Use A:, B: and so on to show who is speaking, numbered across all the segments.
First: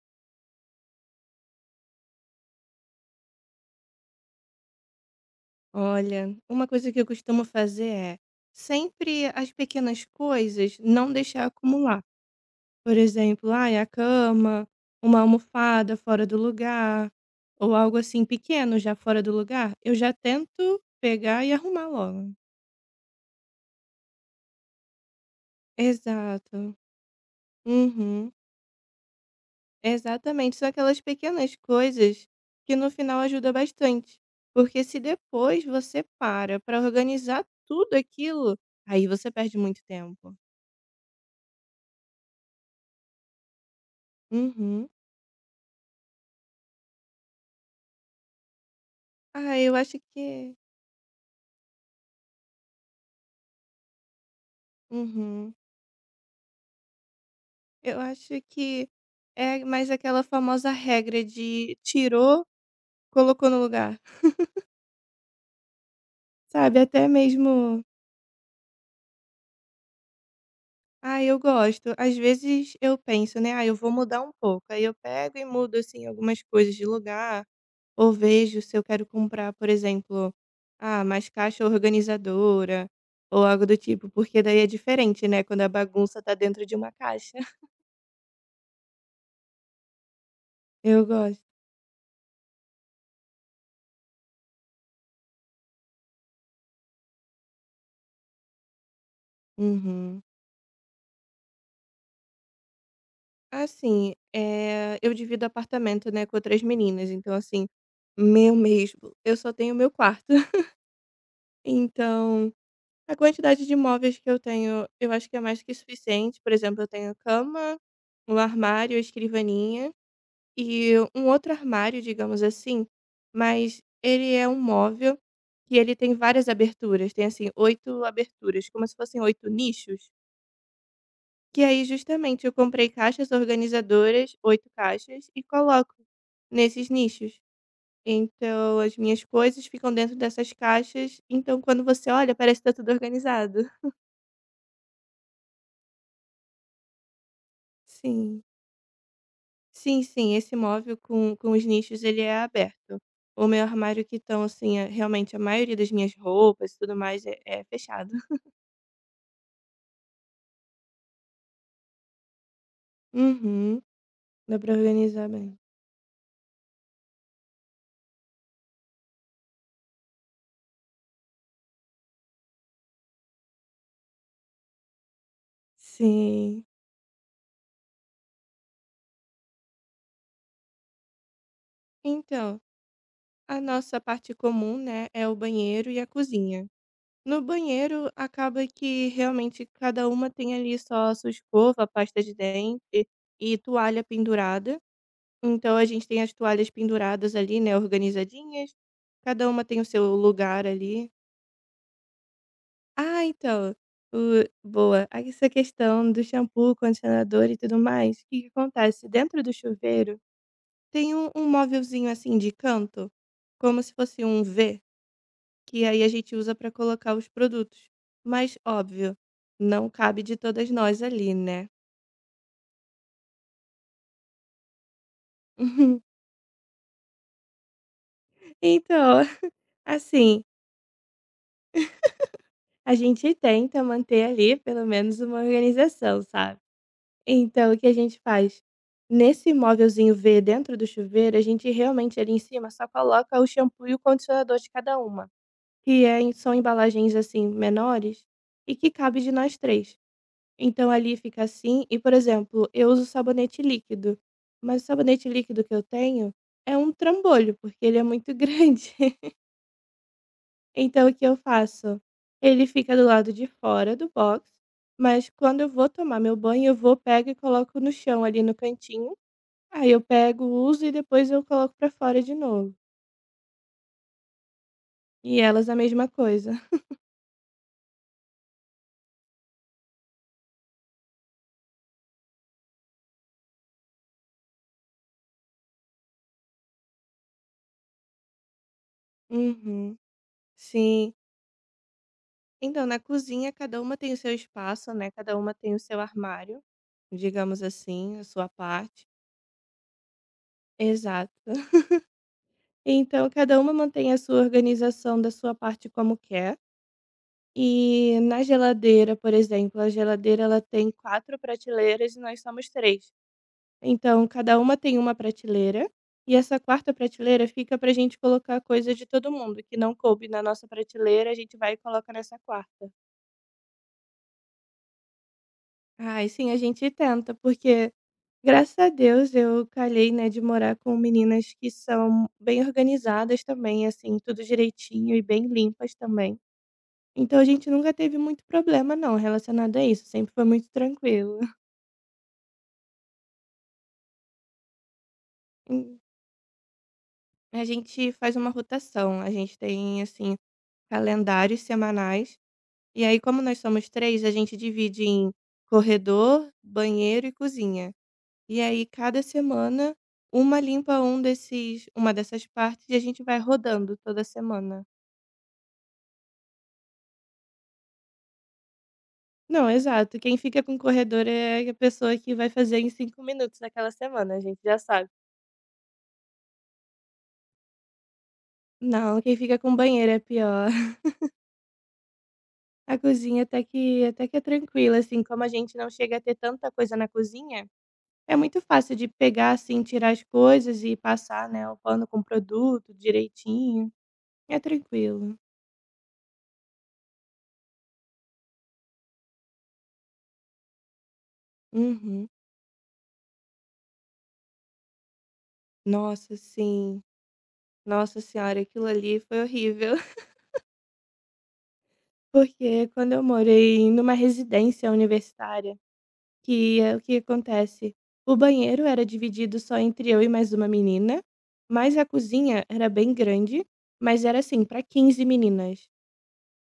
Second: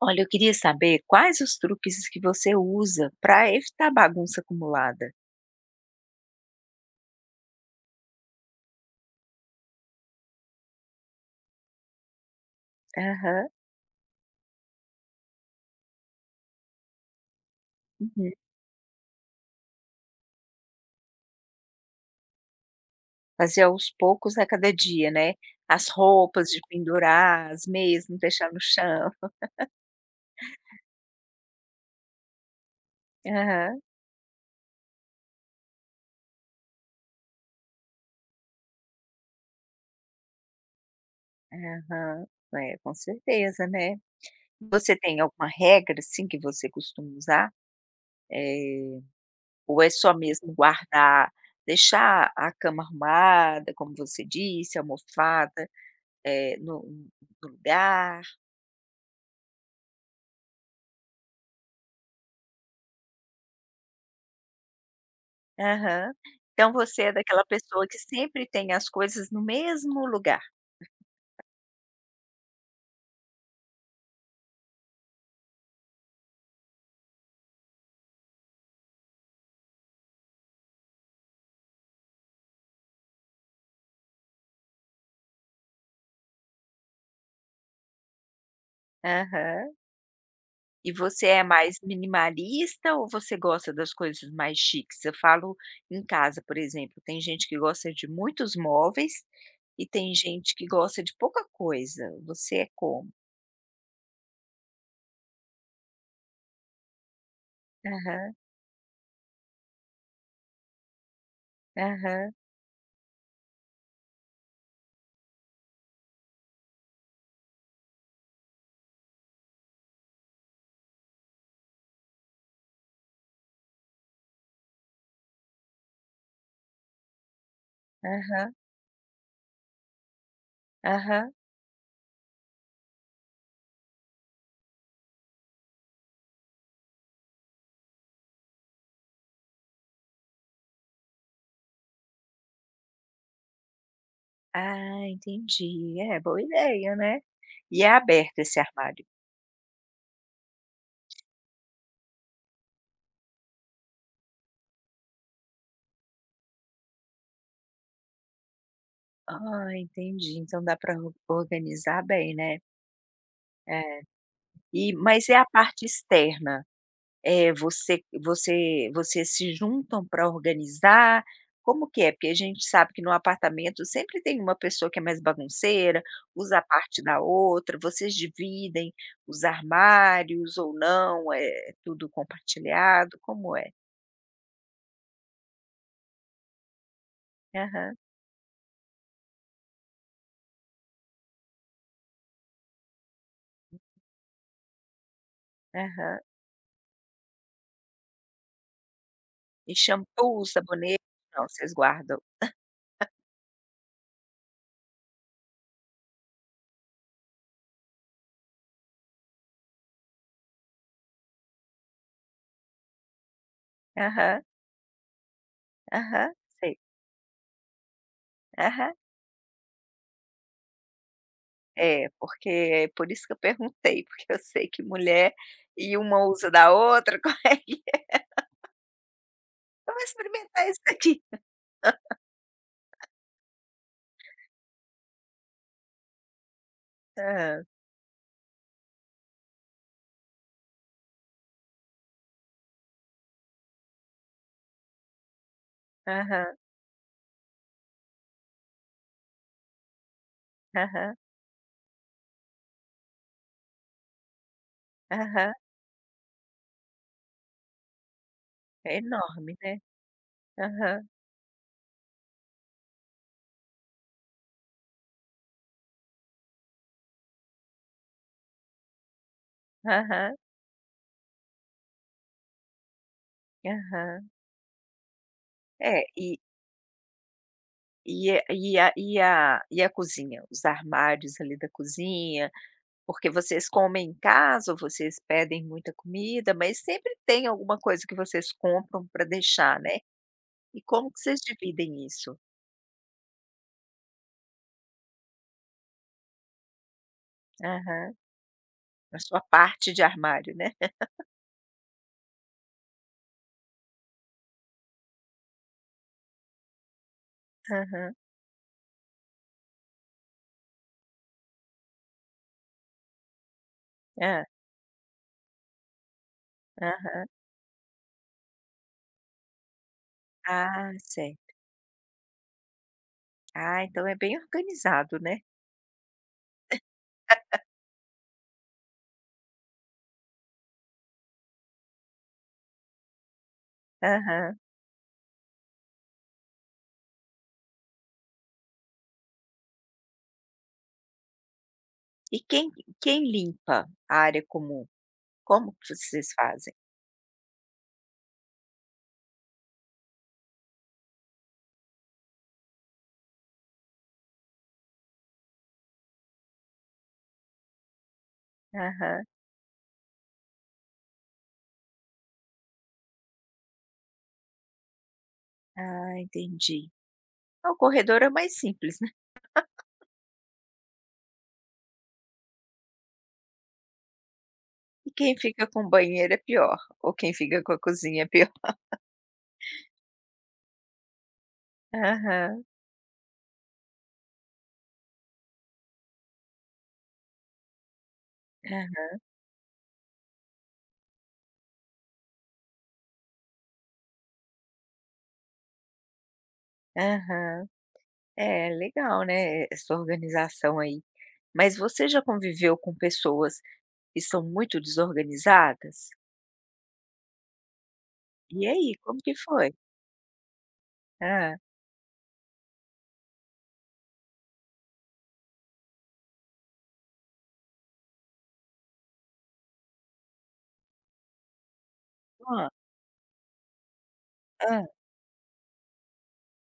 A: Olha, eu queria saber quais os truques que você usa para evitar bagunça acumulada.
B: Olha, uma coisa que eu costumo fazer é sempre as pequenas coisas não deixar acumular. Por
A: Aham,
B: exemplo, ai, a cama, uma almofada fora do lugar, ou algo assim
A: uhum.
B: pequeno já fora do lugar, eu já tento pegar e arrumar logo.
A: Fazer aos poucos a cada dia, né? As roupas de
B: Exato.
A: pendurar, as meias não
B: Uhum.
A: deixar no chão.
B: Exatamente. São aquelas pequenas coisas que no final ajuda
A: Aham,
B: bastante. Porque se depois você para organizar tudo aquilo, aí você perde muito tempo.
A: aham. É, com certeza, né?
B: Uhum.
A: Você tem alguma regra, assim, que você costuma usar? Eh,
B: Ah, eu
A: ou é
B: acho
A: só mesmo
B: que
A: guardar, deixar a cama arrumada, como você disse, a
B: uhum.
A: almofada, eh, no no
B: Eu
A: lugar?
B: acho que é mais aquela famosa regra de tirou, colocou no lugar,
A: Aham. Então
B: sabe?
A: você
B: Até
A: é daquela
B: mesmo
A: pessoa que sempre tem as coisas no mesmo lugar.
B: ah, eu gosto. Às vezes eu penso, né, ah, eu vou mudar um pouco. Aí eu pego e mudo, assim, algumas coisas de lugar, ou vejo se eu quero comprar, por exemplo, ah, mais caixa organizadora ou algo do tipo, porque daí é diferente, né, quando a bagunça tá dentro de uma caixa.
A: Aham. E
B: Eu
A: você é
B: gosto.
A: mais minimalista ou você gosta das coisas mais chiques? Eu falo em casa, por exemplo, tem gente que gosta de muitos móveis e tem
B: Uhum.
A: gente que gosta de pouca coisa. Você é como?
B: Assim, eh, eu divido apartamento, né, com outras meninas, então assim,
A: Aham,
B: meu mesmo, eu só tenho meu quarto.
A: aham,
B: Então, a quantidade de móveis que eu tenho, eu acho que é mais que suficiente. Por exemplo, eu tenho cama, um armário, escrivaninha e um outro armário, digamos assim, mas ele é um móvel que ele tem várias aberturas, tem assim, 8
A: aham,
B: aberturas, como se fossem 8 nichos.
A: aham.
B: Que aí justamente eu comprei caixas organizadoras, 8 caixas, e coloco nesses nichos. Então as minhas coisas ficam dentro dessas caixas, então quando você olha parece que está tudo organizado.
A: Ah, entendi. É, boa ideia, né? E é aberto
B: Sim.
A: esse armário.
B: Sim, sim, esse móvel com os nichos ele é aberto. O meu armário que estão assim, eh, realmente a maioria das minhas roupas e tudo mais é fechado.
A: Ah, entendi. Então dá para organizar bem, né?
B: Uhum.
A: É.
B: Dá pra
A: E
B: organizar
A: mas é a
B: bem.
A: parte externa, você vocês se juntam para organizar, como que é? Porque a gente sabe que no apartamento sempre tem uma pessoa que é mais bagunceira, usa a
B: Sim.
A: parte da outra, vocês dividem os armários ou não, é tudo
B: Então,
A: compartilhado, como
B: a
A: é?
B: nossa parte comum, né, é o banheiro e a cozinha. No
A: Aham,
B: banheiro, acaba que realmente cada uma tem ali só a sua escova, a pasta de dente e toalha pendurada. Então a gente
A: aham.
B: tem as toalhas penduradas ali, né, organizadinhas. Cada uma
A: E
B: tem o seu
A: shampoo,
B: lugar
A: sabonete,
B: ali.
A: não, vocês guardam.
B: Ah, então, boa. Aí essa questão do shampoo, condicionador e tudo mais, o que que acontece? Dentro do chuveiro tem um móvelzinho assim de canto, como se fosse um
A: Aham,
B: V, que aí a
A: aham,
B: gente usa para
A: sei.
B: colocar os produtos. Mas,
A: Aham.
B: óbvio, não cabe de todas nós ali, né?
A: É, porque é por isso que eu perguntei, porque eu sei que mulher e uma usa da outra, como é que é?
B: Então,
A: "Eu vou
B: assim,
A: experimentar isso aqui.
B: a gente tenta manter ali pelo menos uma organização, sabe?
A: Ah,
B: Então, o que a gente faz? Nesse móvelzinho V dentro do chuveiro, a gente realmente ali em cima só coloca o shampoo e o condicionador de cada uma, que é, são
A: aham,
B: embalagens assim menores e que cabe de nós três. Então
A: aham,
B: ali fica assim e, por exemplo, eu uso sabonete líquido, mas o sabonete
A: aham.
B: líquido que eu tenho é um trambolho, porque ele é muito grande.
A: É enorme, né. Aham,
B: Então o que eu faço? Ele fica do lado de fora do box, mas quando eu vou tomar meu banho, eu vou, pego e coloco no chão ali no cantinho. Aí eu
A: aham,
B: pego, uso e depois eu coloco pra fora de novo.
A: aham.
B: E elas a
A: É,
B: mesma coisa.
A: e a e a e a e a cozinha? Os armários ali da cozinha, porque vocês comem em casa ou vocês pedem muita comida, mas sempre tem alguma coisa que vocês compram para deixar, né.
B: Uhum.
A: E como
B: Sim.
A: que vocês dividem isso?
B: Então, na cozinha, cada uma tem o seu espaço, né? Cada uma tem o seu armário, digamos
A: Aham.
B: assim, a sua parte.
A: Na sua parte de armário, né.
B: Exato. Então, cada uma mantém a sua organização da sua parte como quer.
A: Aham.
B: E na geladeira, por exemplo, a geladeira ela tem quatro prateleiras e nós somos três. Então,
A: Hã.
B: cada uma tem uma prateleira. E essa quarta
A: Aham.
B: prateleira fica pra gente colocar coisa de todo mundo que não coube na nossa
A: Ah,
B: prateleira, a
A: sei.
B: gente vai e coloca nessa quarta.
A: Ah, então é bem organizado, né.
B: Ai, sim, a gente tenta, porque graças a Deus eu calhei, né, de morar com meninas que são bem organizadas também, assim, tudo
A: Aham.
B: direitinho e bem limpas também. Então a gente nunca teve muito problema não relacionado a isso, sempre foi muito tranquilo.
A: E quem limpa a área comum? Como que
B: Hum.
A: vocês fazem?
B: A gente faz uma rotação, a gente tem, assim, calendários semanais, e aí como nós somos 3 a gente divide em corredor, banheiro e cozinha. E aí cada
A: Aham.
B: semana, uma limpa um desses uma dessas partes e a gente vai rodando toda semana.
A: Ah, entendi. Ah, o corredor é mais simples, né.
B: Não, exato. Quem fica com o corredor é a pessoa que vai fazer em 5 minutos naquela semana, a gente já sabe.
A: E quem fica com o banheiro é pior, ou quem fica com a cozinha é pior.
B: Não, quem fica com banheiro é pior.
A: Aham.
B: A cozinha até que é tranquila, assim, como a gente não chega a ter tanta coisa na cozinha, é muito fácil de
A: Aham.
B: pegar, assim, tirar as coisas e passar, né, o pano com o produto direitinho. É tranquilo.
A: Aham. É, legal, né, essa organização aí. Mas você já
B: Uhum.
A: conviveu com pessoas que são muito desorganizadas?
B: Nossa, sim. Nossa
A: E
B: senhora, aquilo
A: aí,
B: ali
A: como que
B: foi
A: foi?
B: horrível.
A: Ah,
B: Porque quando eu morei numa residência universitária, que é o que acontece, o banheiro era dividido só entre eu e mais uma menina, mas a cozinha
A: hã,
B: era bem grande, mas era assim para
A: ah,
B: 15 meninas.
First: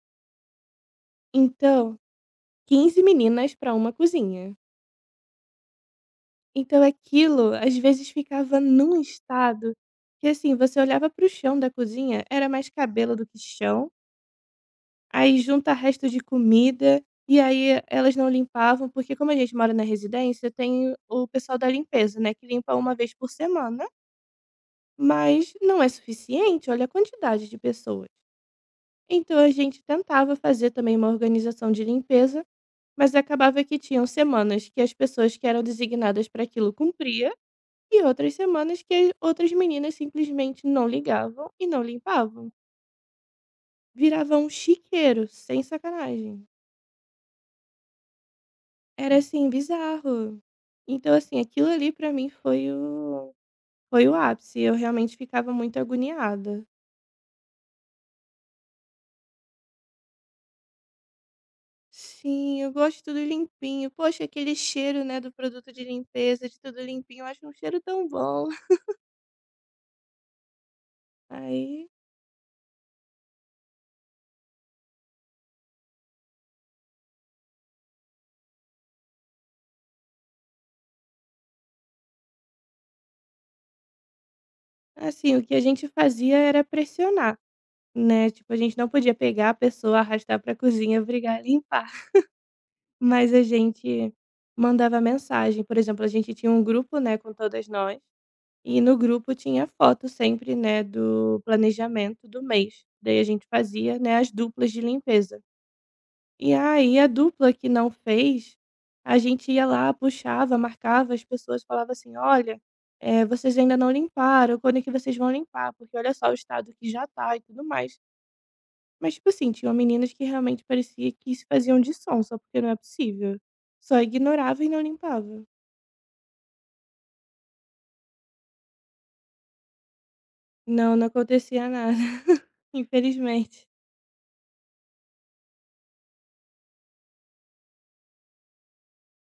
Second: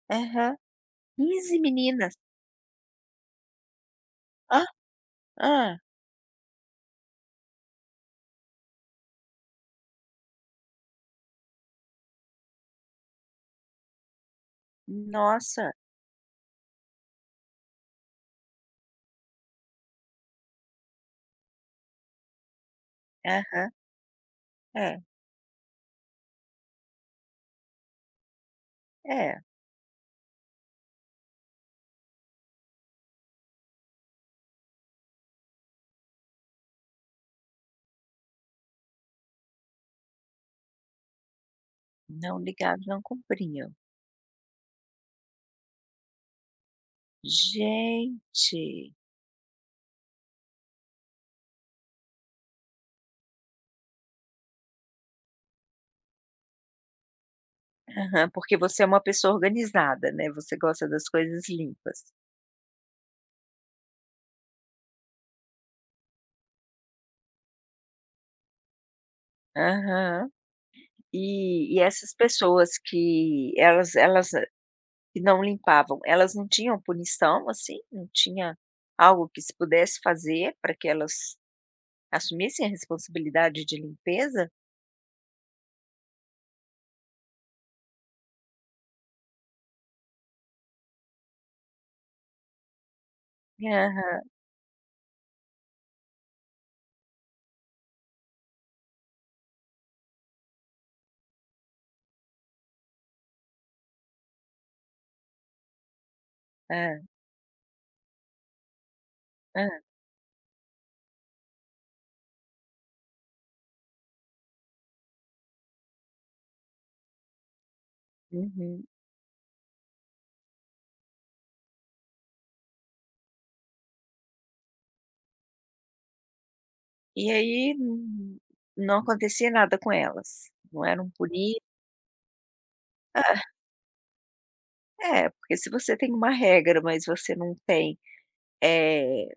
A: aham. 15
B: Então,
A: meninas.
B: 15 meninas para uma cozinha.
A: Ah, ah,
B: Então aquilo às vezes ficava num estado que assim, você olhava para o chão da cozinha, era mais cabelo do que chão, aí junta
A: nossa.
B: resto de comida, e aí elas não limpavam, porque como a gente mora na residência, tem o pessoal da limpeza, né, que limpa uma vez por
A: Aham.
B: semana.
A: É,
B: Mas não é suficiente, olha a quantidade de pessoas. Então
A: é.
B: a gente tentava fazer também uma organização de limpeza, mas acabava que tinham semanas que as pessoas que eram designadas para aquilo cumpria e outras semanas que outras meninas simplesmente não ligavam e não
A: Não
B: limpavam.
A: ligavam, não cumpriam.
B: Virava um chiqueiro, sem sacanagem.
A: Gente.
B: Era assim bizarro. Então assim, aquilo ali para mim foi o ápice, eu realmente ficava muito agoniada.
A: Aham, porque você é uma pessoa organizada, né, você gosta das coisas limpas.
B: Sim, eu gosto de tudo limpinho. Poxa, aquele cheiro, né, do produto de limpeza, de tudo limpinho, eu acho um cheiro tão bom.
A: Aham. E
B: Aí,
A: essas pessoas que elas que não limpavam, elas não tinham punição, assim? Não tinha algo que se pudesse fazer para que elas assumissem a responsabilidade de limpeza?
B: assim, o que a gente fazia era pressionar, né? Tipo, a gente não podia pegar a pessoa, arrastar pra cozinha, obrigar a limpar. Mas a gente
A: Aham,
B: mandava mensagem. Por exemplo, a gente tinha um grupo, né, com todas nós. E no grupo tinha foto sempre, né, do planejamento do mês. Daí a gente fazia, né, as duplas de limpeza. E aí
A: hã,
B: a dupla que não fez, a gente ia
A: hã,
B: lá, puxava, marcava as pessoas, falava assim: "Olha, eh, vocês ainda não limparam, quando é que vocês vão limpar? Porque olha só o estado que já tá e tudo mais".
A: uhum.
B: Mas, tipo assim, tinham meninas que realmente parecia que se faziam de sonsa, porque não é possível. Só ignorava e não limpava.
A: E aí não acontecia nada com elas, não
B: Não, não
A: eram punidas.
B: acontecia nada, infelizmente.
A: É, é, porque se você tem uma regra, mas você não tem, eh,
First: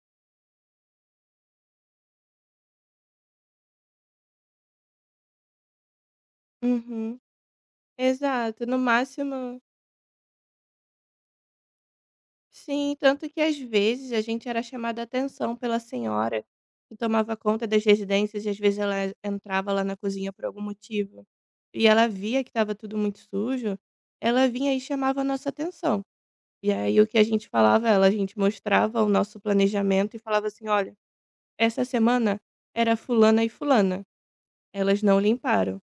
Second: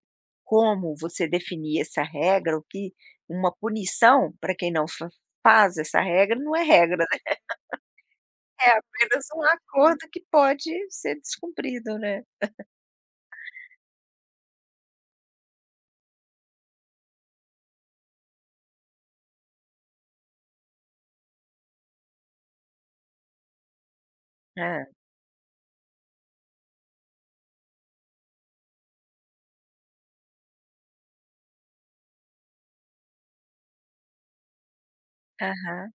A: como você definir essa regra, o que uma punição para quem não fa faz essa regra, não é regra,
B: Uhum.
A: né,
B: Exato,
A: é
B: no
A: apenas um
B: máximo
A: acordo que pode ser descumprido, né.
B: sim, tanto que às vezes a gente era chamada a atenção pela senhora que tomava conta das residências e às vezes ela entrava lá na cozinha por algum motivo e ela via que estava tudo muito sujo, ela vinha e
A: É,
B: chamava a nossa atenção. E aí o que a gente falava, ela a gente mostrava o nosso planejamento e falava assim: olha, essa semana era fulana e fulana, elas não limparam.
A: aham.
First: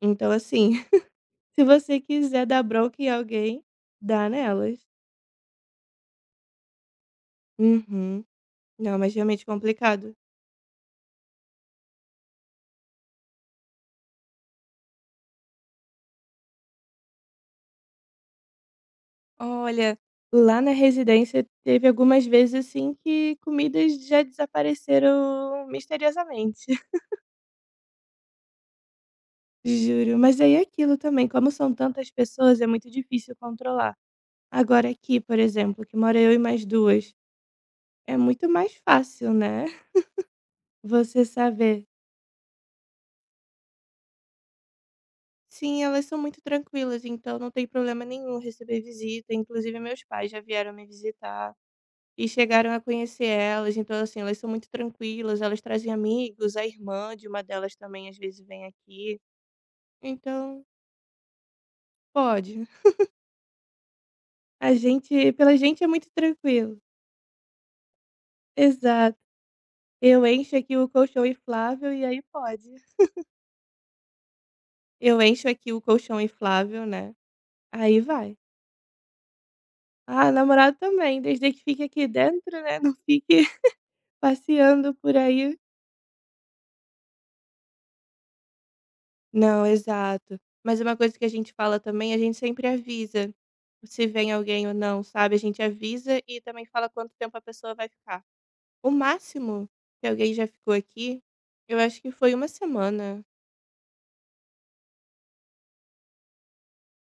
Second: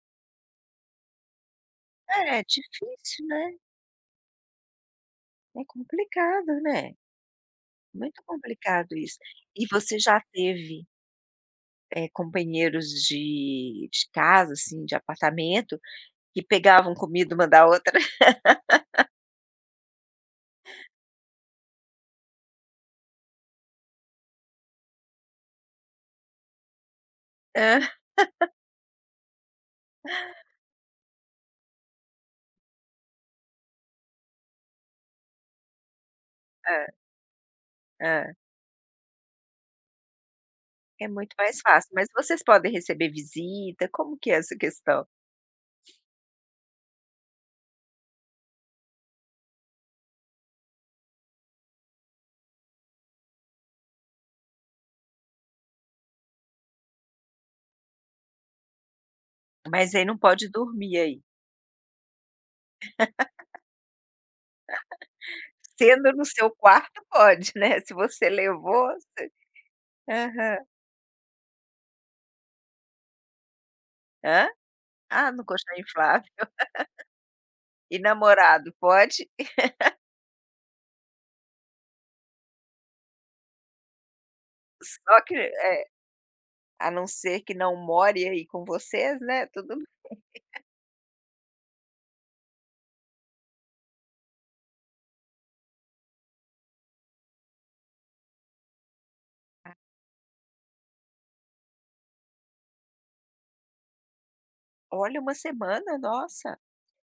B: Então, assim, se você
A: É, é
B: quiser dar bronca em
A: difícil, né,
B: alguém, dá nelas.
A: é complicado, né. Muito
B: Uhum. Não,
A: complicado
B: mas
A: isso.
B: realmente
A: E você
B: complicado.
A: já teve, companheiros de casa, assim, de apartamento, que pegavam comida uma da outra?
B: Olha, lá na residência teve algumas vezes, assim, que comidas já desapareceram misteriosamente,
A: Hã,
B: juro. Mas aí é aquilo também, como são tantas pessoas, é muito difícil controlar. Agora aqui, por exemplo, que mora eu e mais
A: hã,
B: duas, é
A: hã.
B: muito mais fácil, né?
A: É
B: Você
A: muito mais
B: saber.
A: fácil, mas vocês podem receber visita, como que é essa questão?
B: Sim, elas são muito tranquilas, então não tem problema nenhum receber visita. Inclusive, meus pais já vieram me visitar. E chegaram a conhecer elas, então assim, elas são muito tranquilas, elas trazem amigos, a irmã de uma delas também às vezes vem aqui,
A: Mas aí não pode
B: então
A: dormir aí.
B: pode. A gente pela gente é muito
A: Sendo no seu
B: tranquilo.
A: quarto pode, né, se você levou
B: Exato.
A: você
B: Eu encho
A: aham.
B: aqui o colchão inflável e aí pode.
A: Hã?
B: Eu
A: Ah, no
B: encho aqui
A: colchão
B: o colchão
A: inflável.
B: inflável, né,
A: E
B: aí vai.
A: namorado, pode?
B: Ah, namorado também, desde que fique aqui dentro, né, não fique passeando por
A: Só que
B: aí.
A: é, a não ser que não more aí com vocês, né,
B: Não,
A: tudo.
B: exato. Mas uma coisa que a gente fala também, a gente sempre avisa se vem alguém ou não, sabe? A gente avisa e também fala quanto tempo a pessoa vai ficar. O máximo que alguém já ficou aqui, eu acho que foi uma semana.
A: Olha, uma semana? Nossa,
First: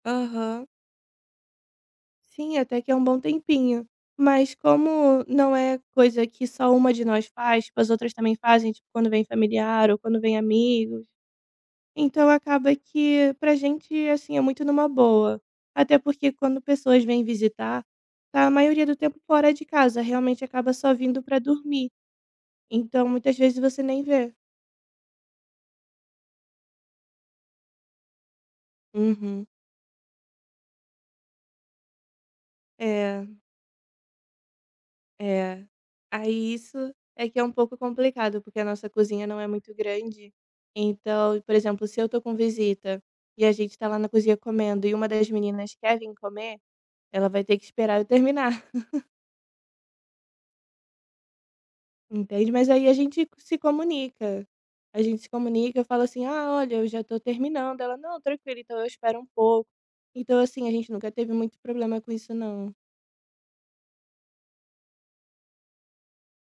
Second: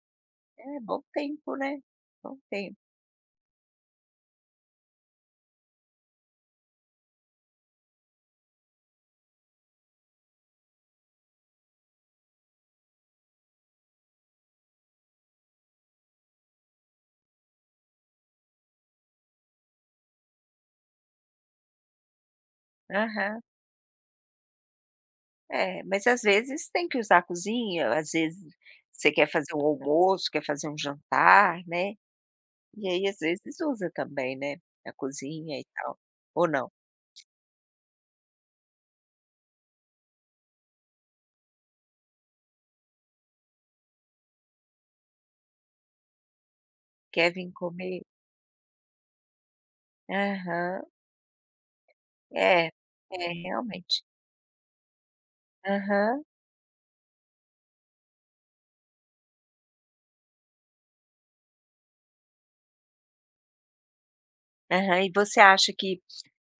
B: Aham.
A: é bom tempo, né, bom
B: Sim,
A: tempo.
B: até que é um bom tempinho. Mas como não é coisa que só uma de nós faz, tipo, as outras também fazem, tipo, quando vem familiar ou quando vem amigo, então acaba que pra gente, assim, é muito numa boa. Até porque quando pessoas vêm visitar, tá a maioria do tempo fora de casa, realmente acaba só vindo pra dormir. Então muitas
A: Aham.
B: vezes você nem vê.
A: É, mas às vezes tem que usar a cozinha, às vezes você quer
B: Uhum.
A: fazer um almoço, quer fazer um jantar, né, e aí às
B: É,
A: vezes usa também, né, a cozinha
B: é.
A: e tal, ou
B: Aí
A: não?
B: isso é que é um pouco complicado, porque a nossa cozinha não é muito grande. Então, por exemplo, se eu tô com visita e a gente tá lá na cozinha comendo e uma das meninas quer vir comer,
A: Quer
B: ela vai
A: vir
B: ter que
A: comer?
B: esperar eu terminar.
A: Aham.
B: Entende?
A: É,
B: Mas aí a gente
A: é
B: se
A: realmente.
B: comunica. A gente se comunica, eu falo
A: Aham.
B: assim: "Ah, olha, eu já tô terminando". Ela: "Não, tranquilo, então eu espero um pouco". Então, assim, a gente nunca teve muito problema com isso não.
A: Aham. E você acha que,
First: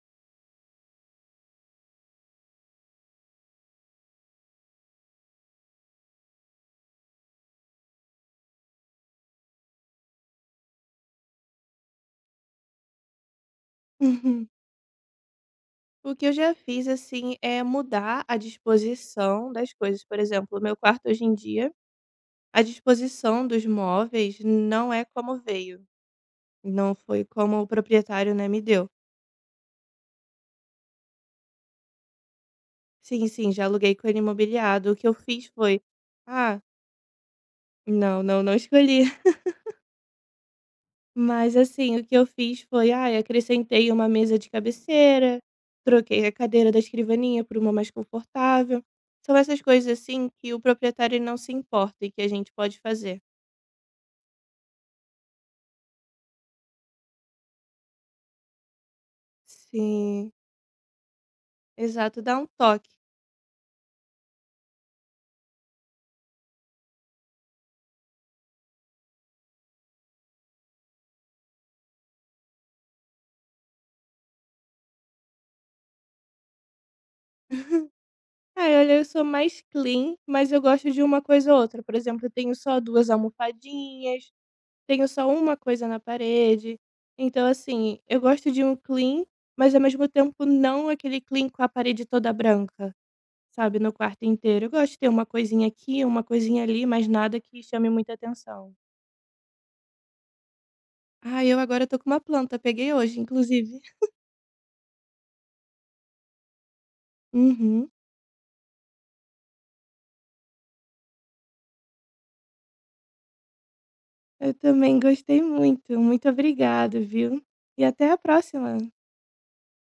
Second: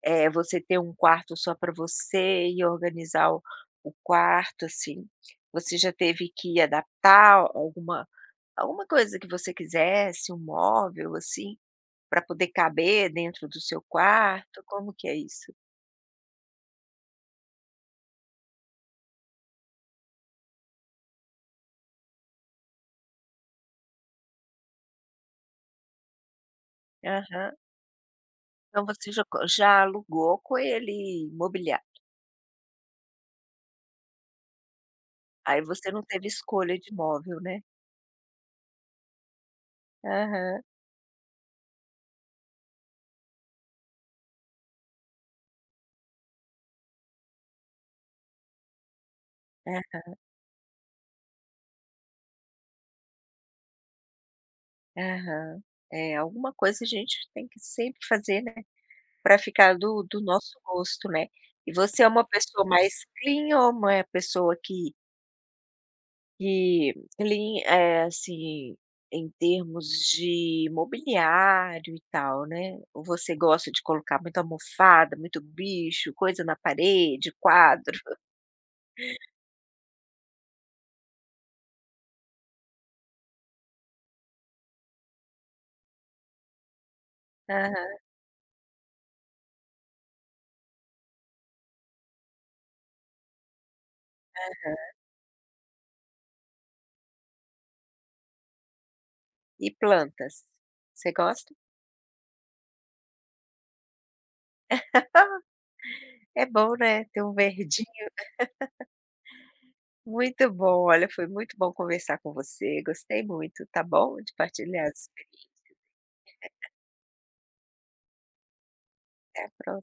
A: você ter um quarto só para você e organizar o quarto, assim, você já teve que adaptar alguma coisa que você quisesse, um móvel, assim, para poder caber dentro do seu quarto? Como que é isso?
B: O que eu já fiz, assim, é mudar a disposição das coisas. Por exemplo, o meu quarto hoje em dia, a disposição dos móveis não é como veio, não foi
A: Aham.
B: como o proprietário, né, me
A: Então
B: deu.
A: você já alugou com ele mobiliar.
B: Sim, sim, já aluguei com ele imobiliado. O que eu fiz
A: Aí
B: foi:
A: você não teve
B: "Ah,
A: escolha de móvel, né?
B: não, não, não escolhi".
A: Aham.
B: Mas assim, o que eu fiz foi, ai, acrescentei uma mesa de cabeceira, troquei a cadeira da escrivaninha por uma mais confortável. São essas
A: É.
B: coisas assim que o proprietário não se importa e que a gente pode fazer.
A: Aham. É, alguma coisa a gente tem que sempre fazer, né? Para ficar do
B: Sim,
A: nosso gosto, né. E você é
B: exato,
A: uma
B: dá um
A: pessoa
B: toque.
A: mais clean ou uma é pessoa que clean, assim, em termos de mobiliário e tal, né. Ou você gosta de colocar muita almofada, muito bicho, coisa na parede, quadro?
B: Ai, olha, eu sou mais clean, mas eu gosto de uma coisa ou outra. Por exemplo, eu tenho só duas almofadinhas, tenho só uma coisa na parede. Então, assim,
A: Aham.
B: eu gosto de um clean, mas ao mesmo tempo não aquele clean com a parede toda branca. Sabe, no quarto inteiro. Eu gosto de ter uma coisinha aqui, uma coisinha ali, mas nada que chame muita atenção.
A: E plantas? Você
B: Ah,
A: gosta?
B: eu agora tô com uma planta, peguei hoje, inclusive.
A: Ah, é bom, né, ter um
B: Uhum.
A: verdinho. Muito bom, olha, foi muito bom conversar com você, gostei muito, tá bom, de
B: Eu
A: partilhar
B: também
A: as
B: gostei
A: experiências.
B: muito. Muito obrigada, viu? E até a próxima.
A: Até a próxima.